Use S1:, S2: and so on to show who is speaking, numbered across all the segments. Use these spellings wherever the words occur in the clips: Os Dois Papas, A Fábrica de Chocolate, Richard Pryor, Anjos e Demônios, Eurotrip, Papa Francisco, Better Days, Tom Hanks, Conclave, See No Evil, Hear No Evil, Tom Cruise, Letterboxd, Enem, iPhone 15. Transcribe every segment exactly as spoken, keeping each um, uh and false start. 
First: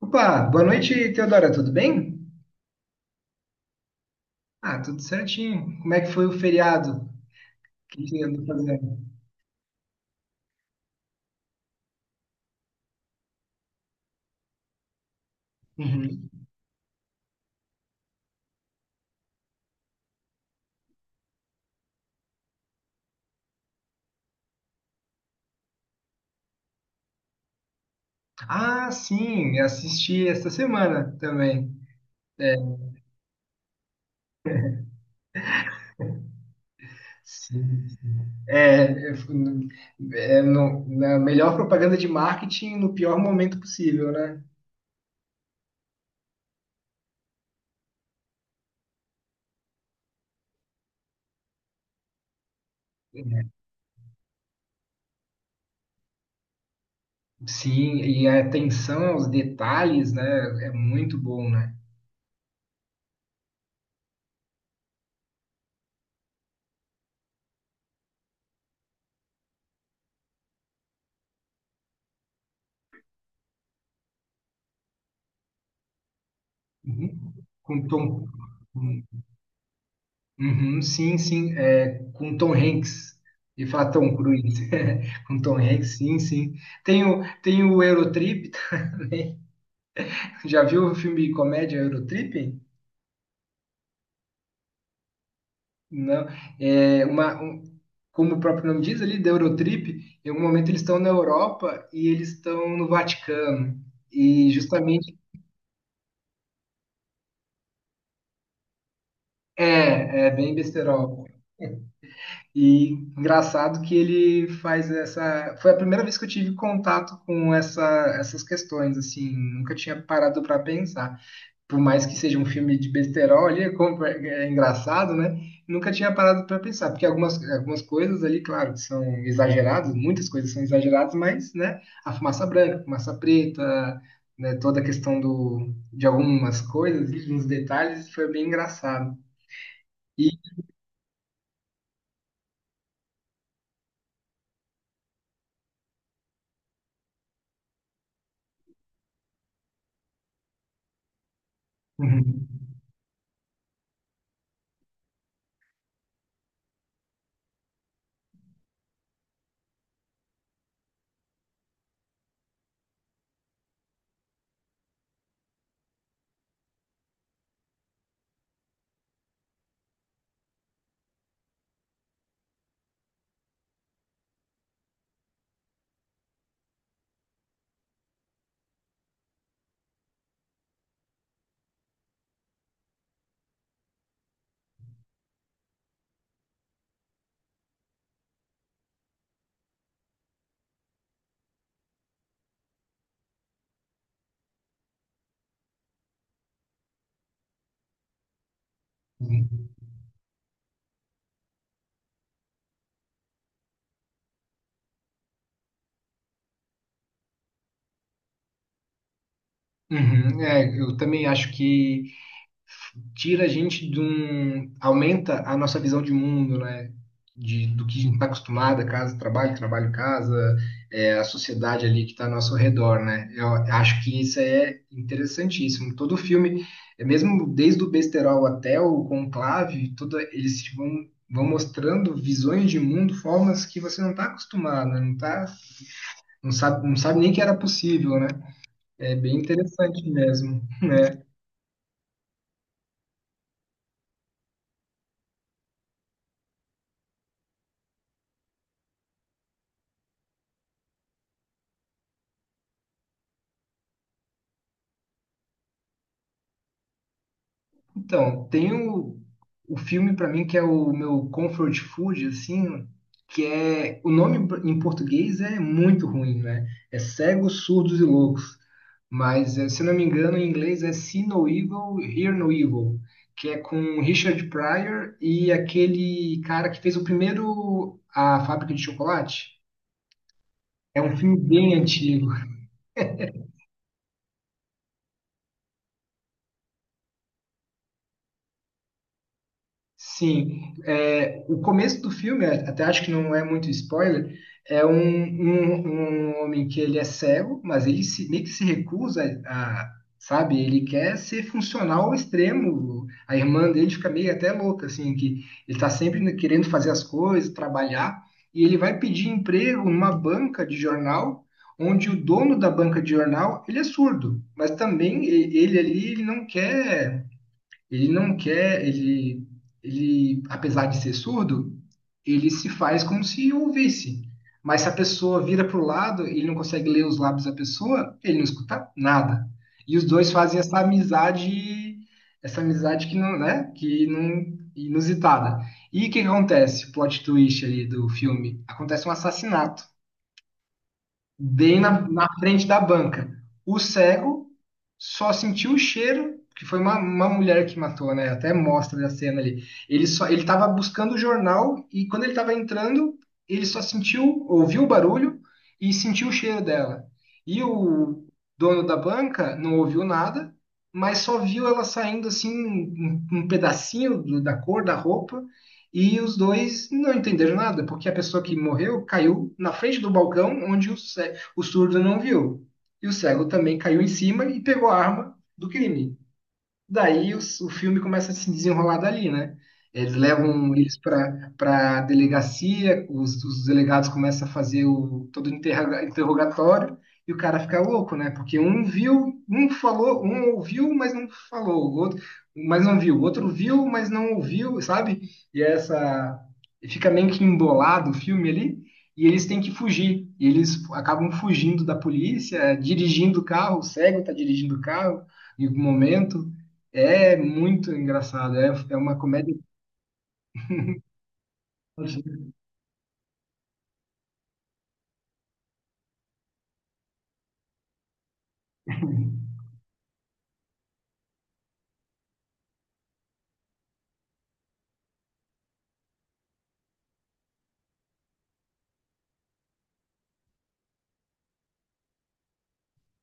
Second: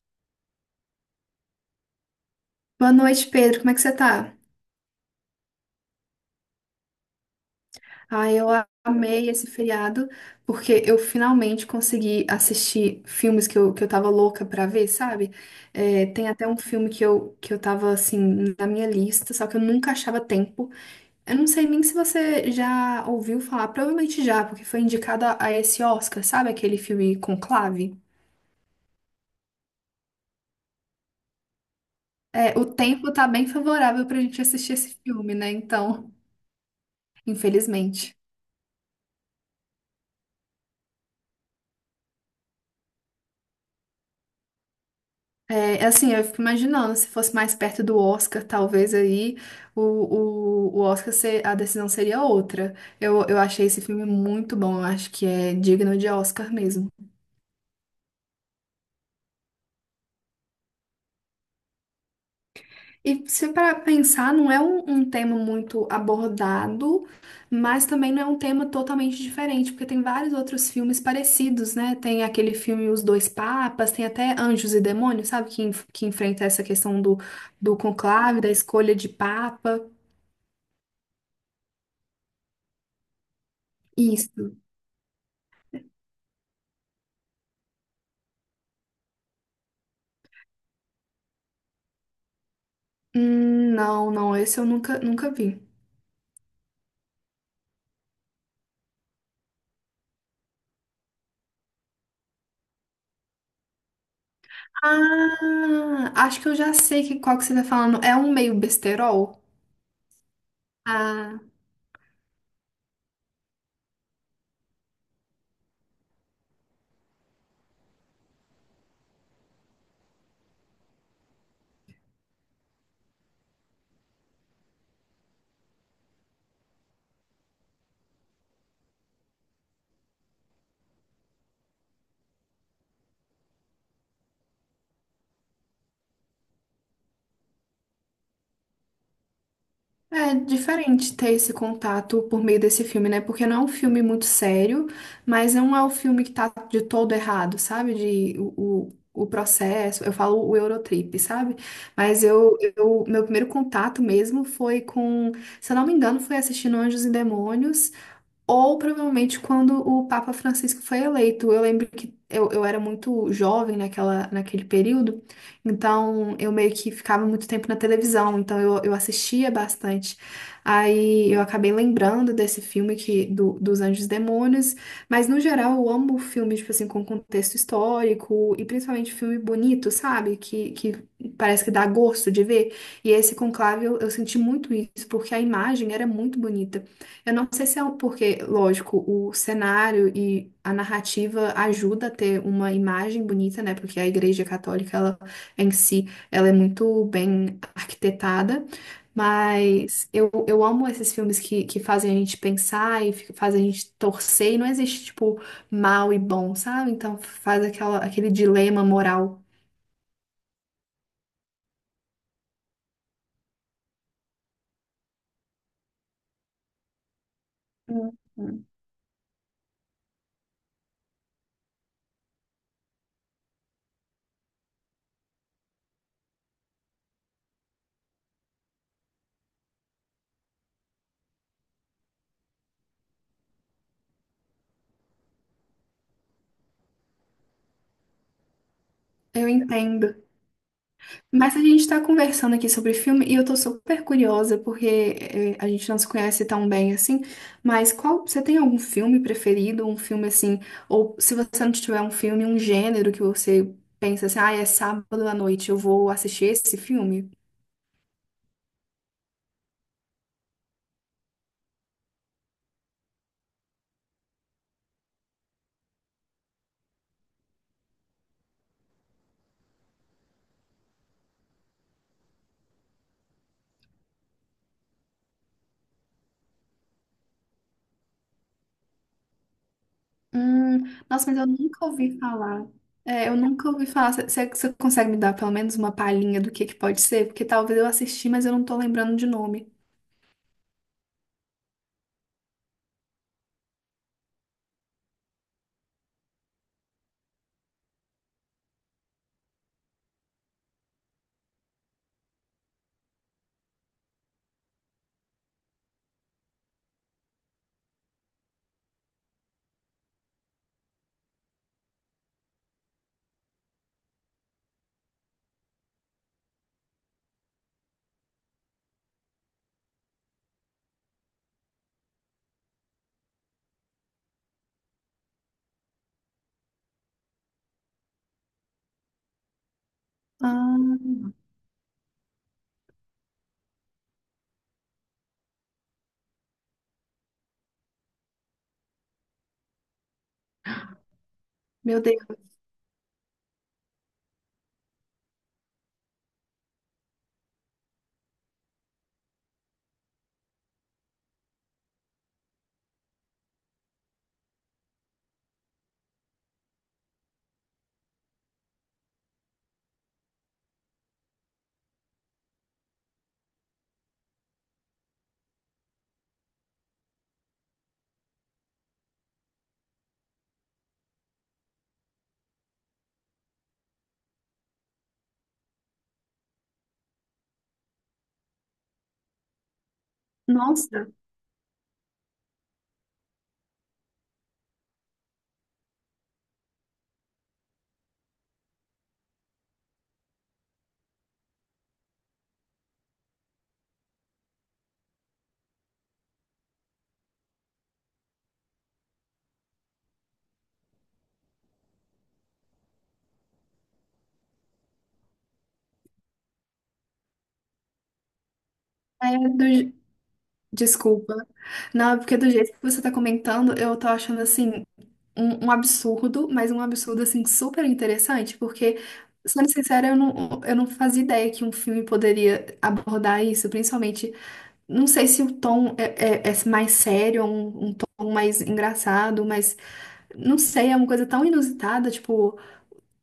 S1: Opa, boa noite, Teodora, tudo bem?
S2: Boa noite, Pedro. Como é que você tá?
S1: Ah, tudo certinho. Como é que foi o feriado? O que que
S2: Ah,
S1: andou
S2: eu
S1: fazendo?
S2: amei esse feriado porque eu finalmente consegui assistir filmes que eu, que eu tava louca pra ver, sabe? É,
S1: Uhum.
S2: tem até um filme que eu, que eu tava, assim, na minha lista, só que eu nunca achava tempo. Eu não sei nem se você já ouviu falar, provavelmente já, porque foi indicada a esse Oscar, sabe? Aquele filme Conclave.
S1: Ah, sim, eu assisti esta semana também. É,
S2: É, o tempo tá bem favorável pra gente assistir esse filme, né? Então,
S1: sim.
S2: infelizmente.
S1: É, eu fui- é no- na melhor propaganda de marketing no pior momento possível, né?
S2: É, assim, eu fico imaginando, se fosse mais perto do Oscar, talvez aí o, o, o Oscar, ser, a decisão seria outra. Eu, eu achei esse filme muito bom, eu acho que é digno de Oscar mesmo.
S1: Sim, e a atenção aos detalhes, né, é muito bom, né?
S2: E se para pensar, não é um, um tema muito abordado, mas também não é um tema totalmente diferente, porque tem vários outros filmes parecidos, né? Tem aquele filme Os Dois Papas, tem até Anjos e Demônios, sabe? Que, enf- que enfrenta essa questão do,
S1: Uhum.
S2: do
S1: Com Tom,
S2: conclave, da escolha de papa.
S1: Uhum, sim, sim, é, com Tom Hanks, e falar Tom
S2: Isso.
S1: Cruise, com Tom Hanks, sim, sim. Tem o, tem o Eurotrip, já viu o filme de comédia Eurotrip?
S2: Hum, não, não, esse eu nunca, nunca vi.
S1: Não, é uma, um- como o próprio nome diz ali, da Eurotrip, em algum momento eles estão na Europa e eles estão no Vaticano, e justamente,
S2: Ah, acho que eu já sei que qual que você tá falando. É um meio besterol?
S1: é, é bem besterol.
S2: Ah,
S1: E engraçado que ele faz essa. Foi a primeira vez que eu tive contato com essa, essas questões, assim, nunca tinha parado para pensar. Por mais que seja um filme de besterol ali, é, como- é é engraçado, né? Nunca tinha parado para pensar, porque algumas, algumas coisas ali, claro, que são exageradas, muitas coisas são exageradas, mas, né, a fumaça branca, a fumaça preta, né, toda a questão do, de algumas coisas, uns detalhes, foi bem engraçado. E.
S2: é diferente ter esse contato por meio desse filme, né? Porque não é um filme muito sério, mas não é o filme que tá de todo errado, sabe? De o, o, o processo, eu falo o Eurotrip, sabe? Mas eu, eu, meu primeiro contato mesmo foi com, se eu não me engano, foi assistindo Anjos e Demônios. Ou provavelmente quando o Papa Francisco foi eleito. Eu lembro que eu, eu era muito jovem naquela, naquele período, então eu meio que ficava muito tempo na televisão, então eu, eu assistia bastante. Aí eu acabei lembrando desse filme que, do, dos Anjos e Demônios, mas no geral eu amo filmes, tipo assim, com contexto histórico e principalmente filme bonito, sabe? Que, que parece que dá gosto de ver. E esse Conclave eu, eu senti muito isso, porque a imagem era muito bonita. Eu não sei se é um- porque, lógico, o cenário e a narrativa ajuda a ter uma imagem bonita, né? Porque a Igreja Católica, ela em si, ela é muito bem arquitetada. Mas eu, eu amo esses filmes que, que fazem a gente pensar e fi- fazem a gente torcer. E não existe, tipo, mal e bom, sabe? Então faz aquela, aquele dilema moral.
S1: Uhum, é, eu também acho que tira a gente de um. Aumenta a nossa visão de mundo, né? De, do que a gente está
S2: Uhum.
S1: acostumado, casa, trabalho, trabalho, casa, é, a sociedade ali que está ao nosso redor, né? Eu acho que isso é interessantíssimo. Todo filme, é mesmo desde o Besterol até o Conclave, tudo, eles te vão, vão mostrando visões de mundo, formas que você não está acostumado, né? não tá, não sabe, não sabe nem que era possível, né? É bem
S2: Eu
S1: interessante
S2: entendo.
S1: mesmo.
S2: Mas a gente está conversando aqui sobre filme e eu tô super curiosa porque eh, a gente não se conhece tão bem assim. Mas qual, você tem algum filme preferido, um filme assim, ou se você não tiver um filme, um gênero que você pensa assim, ah, é sábado à noite, eu vou assistir esse filme?
S1: Então, tem o, o filme para mim que é o meu comfort food, assim, que é. O nome em português é muito ruim, né? É Cegos, Surdos e Loucos. Mas, eh, se eu não me engano, em inglês é See No Evil, Hear No Evil, que é com Richard Pryor e aquele cara que fez o primeiro A Fábrica de Chocolate.
S2: Hum,
S1: É um
S2: nossa,
S1: filme
S2: mas eu
S1: bem
S2: nunca ouvi
S1: antigo.
S2: falar. É, eu nunca ouvi falar. Você você consegue me dar pelo menos uma palhinha do que que pode ser? Porque talvez eu assisti, mas eu não tô lembrando de nome.
S1: Sim, é, o começo do filme, é, até acho que não é muito spoiler, é um, um, um homem que ele é cego, mas ele se, meio que se recusa a, sabe, ele quer ser funcional ao extremo. A irmã dele fica meio até louca, assim, que ele tá sempre querendo fazer as coisas, trabalhar, e ele vai pedir emprego numa banca de jornal, onde o dono da banca de jornal, ele é surdo, mas também e- ele ali, ele não quer ele não quer, ele, ele, apesar de ser surdo, ele se faz como se ouvisse. Mas se a pessoa vira para o lado, ele não consegue ler os lábios da pessoa, ele não escuta nada. E os dois fazem essa
S2: Ah,
S1: amizade, essa amizade que não, né, que não inusitada. E o que acontece? O plot twist ali do filme. Acontece um assassinato bem na,
S2: meu Deus.
S1: na frente da banca. O cego só sentiu o cheiro, que foi uma, uma mulher que matou, né? Até mostra a cena ali. Ele só ele estava buscando o jornal e quando ele estava entrando, ele só sentiu, ouviu o barulho e sentiu o cheiro dela. E o dono da banca não ouviu nada, mas só viu ela saindo assim um, um pedacinho do- da cor da roupa. E os dois não entenderam nada, porque a pessoa que morreu caiu na frente do balcão onde o, ce- o surdo não viu. E o cego também caiu em cima e pegou a arma do crime. Daí o, o filme começa a se desenrolar dali, né? Eles levam eles
S2: Nossa,
S1: para para delegacia, os, os delegados começam a fazer o, todo o interroga- interrogatório e o cara fica louco, né? Porque um viu, um falou, um ouviu, mas não falou, o outro, mas não viu, o outro viu, mas não ouviu, sabe? E é essa fica meio que embolado o filme ali. E eles têm que fugir. E eles acabam fugindo da polícia, dirigindo o carro, o cego tá dirigindo o carro em algum momento. É muito engraçado. É, é uma
S2: é
S1: comédia.
S2: do, desculpa. Não, é porque do jeito que você tá comentando, eu tô achando assim um, um absurdo, mas um absurdo assim super interessante, porque, sendo sincera, eu não, eu não fazia ideia que um filme poderia abordar isso, principalmente, não sei se o tom é, é- é mais sério, um, um tom mais engraçado, mas não sei, é uma coisa tão inusitada, tipo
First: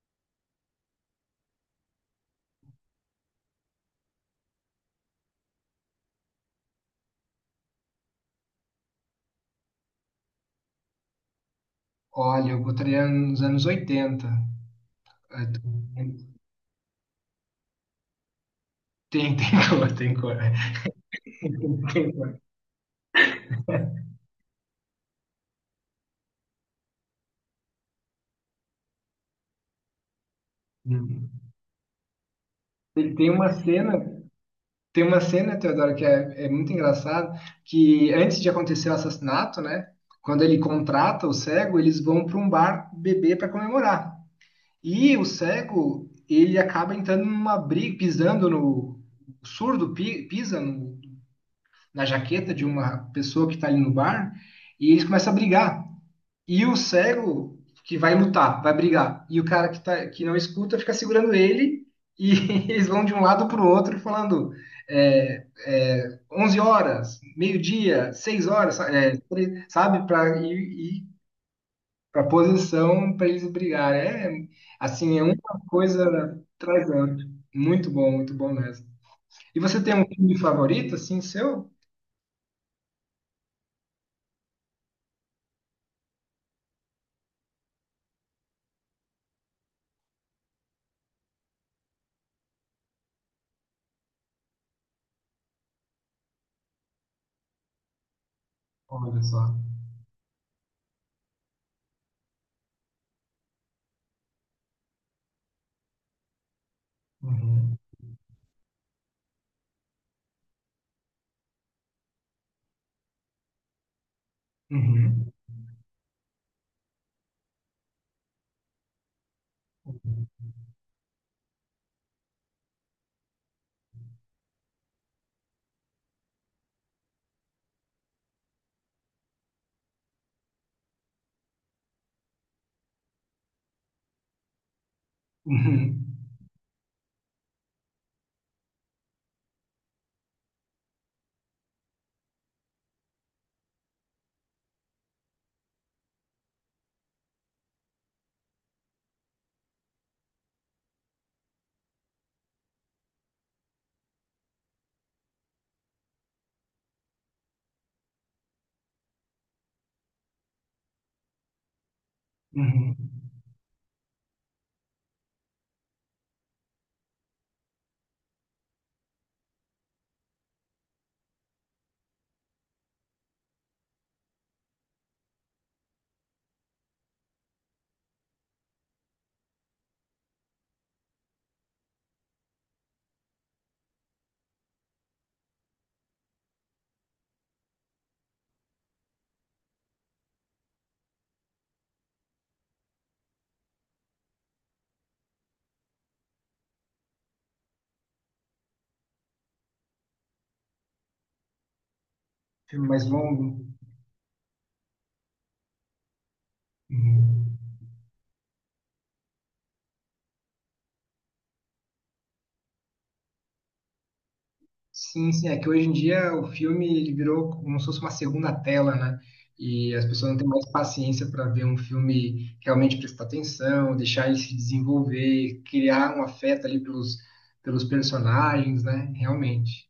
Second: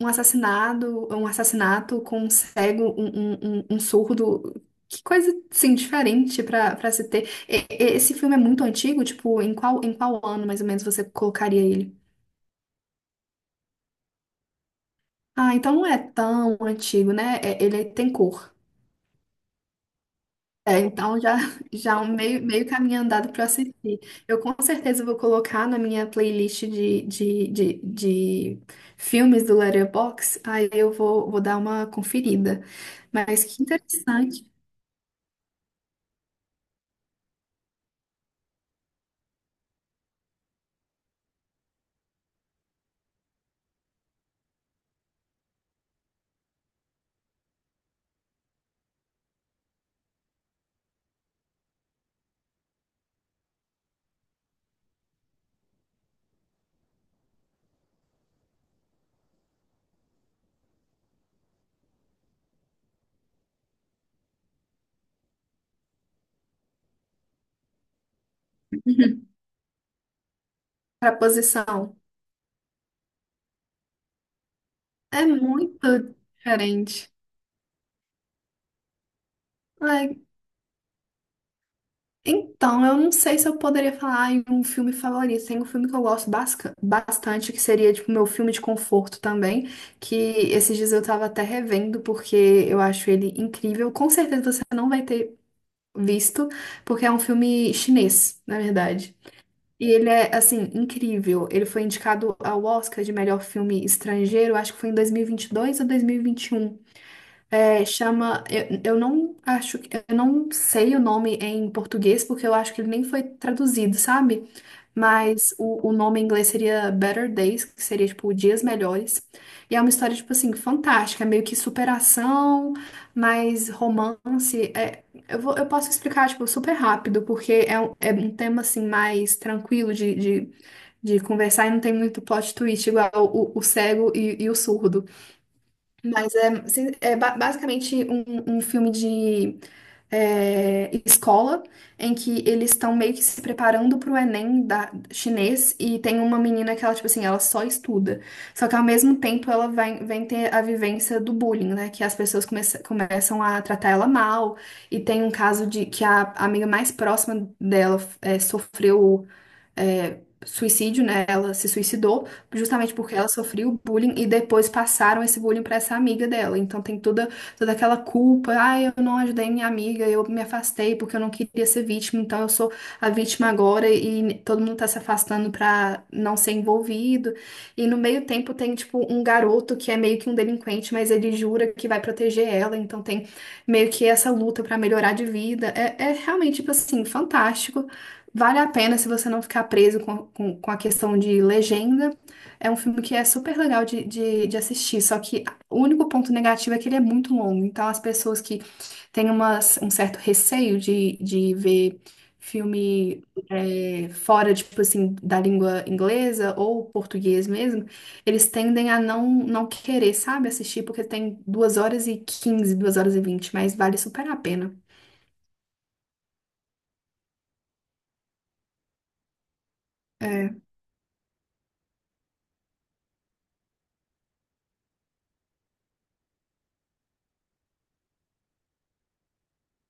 S2: um assassinado, um assassinato com um cego, um, um, um- um surdo. Que coisa, assim, diferente pra, pra se ter. E- e- esse filme é muito antigo, tipo, em qual, em qual ano, mais ou menos, você colocaria ele?
S1: Olha, eu botaria nos anos oitenta.
S2: Ah, então não é
S1: É,
S2: tão antigo, né? É- ele tem cor.
S1: tem, tem cor, tem cor.
S2: É, então já, já é um
S1: Tem cor.
S2: meio, meio caminho andado para assistir. Eu com certeza vou colocar na minha playlist de, de, de, de filmes do Letterboxd, aí eu vou, vou dar uma conferida.
S1: Tem tem
S2: Mas
S1: uma
S2: que
S1: cena,
S2: interessante.
S1: tem uma cena, Teodoro, que é, é muito engraçado, que antes de acontecer o assassinato, né? Quando ele contrata o cego, eles vão para um bar beber para comemorar. E o cego, ele acaba entrando numa briga, pisando no o surdo, pi- pisa no na jaqueta de uma pessoa que está ali no bar e eles começam a brigar. E o cego que vai lutar, vai brigar, e o cara que, tá, que não escuta fica segurando ele e eles vão de um lado para o outro falando é, é, onze horas, meio-dia, seis horas, é, sabe, para ir,
S2: Para a posição.
S1: para posição para eles brigarem. É, assim, é
S2: É
S1: uma
S2: muito
S1: coisa
S2: diferente.
S1: trazendo. Muito bom, muito bom mesmo. E você tem um
S2: É,
S1: filme favorito, assim, seu?
S2: então, eu não sei se eu poderia falar em um filme favorito. Tem um filme que eu gosto basca- bastante, que seria, tipo, meu filme de conforto também, que esses dias eu tava até revendo, porque eu acho ele incrível. Com certeza você não vai ter visto, porque é um filme chinês, na verdade.
S1: Olha só.
S2: E ele é, assim, incrível. Ele foi indicado ao Oscar de melhor filme estrangeiro, acho que foi em dois mil e vinte e dois ou dois mil e vinte e um.
S1: Uhum.
S2: É, chama. Eu, eu não acho. que- Eu não sei o nome em português, porque eu acho que ele nem foi traduzido, sabe?
S1: Uhum.
S2: Mas o, o nome em inglês seria Better Days, que seria, tipo, Dias Melhores. E é uma história, tipo assim, fantástica. É meio que superação, mas romance. É, eu vou, eu posso explicar, tipo, super rápido, porque é um, é um tema, assim, mais tranquilo de, de, de conversar e não tem muito plot twist, igual o, o cego e, e o surdo.
S1: Uhum.
S2: Mas é, sim, é ba- basicamente um, um filme de é, escola em que eles estão meio que se preparando para o Enem da, chinês e tem uma menina que ela, tipo assim, ela só estuda. Só que ao mesmo tempo ela vai, vem ter a vivência do bullying, né? Que as pessoas começa- começam a tratar ela mal. E tem um caso de que a amiga mais próxima dela é, sofreu é, suicídio, né? Ela se suicidou justamente porque ela
S1: Uhum.
S2: sofreu bullying e depois passaram esse bullying para essa amiga dela. Então tem toda, toda aquela culpa, ah, eu não ajudei minha amiga, eu me afastei porque eu não queria ser vítima, então eu sou a vítima agora e todo mundo tá se afastando para não ser envolvido. E no meio tempo tem tipo um garoto que é meio que um delinquente, mas ele jura que vai proteger ela, então tem meio que essa luta para melhorar de vida. É, é realmente tipo assim, fantástico. Vale a pena se você não ficar preso com, com, com a questão de legenda. É um filme que é super legal de, de, de assistir, só que o único ponto negativo é que ele é muito longo. Então, as pessoas que têm umas, um certo receio de, de ver
S1: Filme mais
S2: filme
S1: longo.
S2: é, fora, tipo assim, da língua inglesa ou português
S1: Uhum.
S2: mesmo, eles tendem a não, não querer, sabe, assistir, porque tem duas horas e quinze duas horas e vinte mas vale super a pena.
S1: Sim, sim. É que hoje em dia o filme ele virou como se fosse uma segunda tela, né? E as pessoas não têm
S2: É.
S1: mais paciência para ver um filme realmente prestar atenção, deixar ele se desenvolver, criar um afeto ali pelos, pelos personagens, né? Realmente.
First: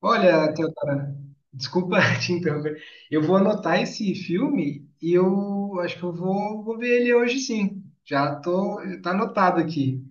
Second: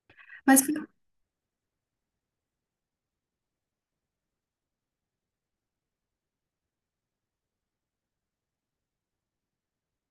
S1: Olha,
S2: Mas
S1: Teodora, desculpa te interromper. Eu vou anotar esse filme e eu acho que eu vou, vou ver ele hoje sim. Já tô, tá anotado aqui.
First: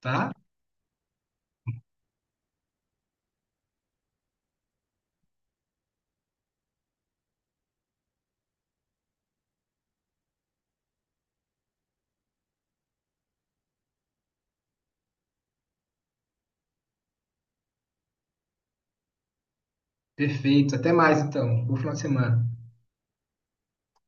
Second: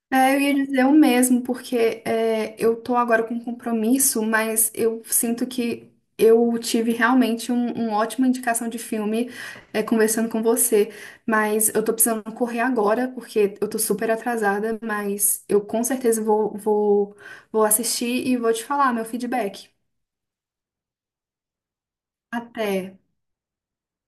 S1: Tá?
S2: é, eu ia dizer o mesmo, porque é, eu tô agora com um compromisso, mas eu sinto que eu tive realmente um, uma ótima indicação de filme é, conversando com você. Mas eu tô precisando correr agora, porque eu tô super atrasada, mas eu com certeza vou, vou, vou assistir e vou te falar meu feedback.
S1: Perfeito. Até mais, então. Bom final de semana.
S2: Até.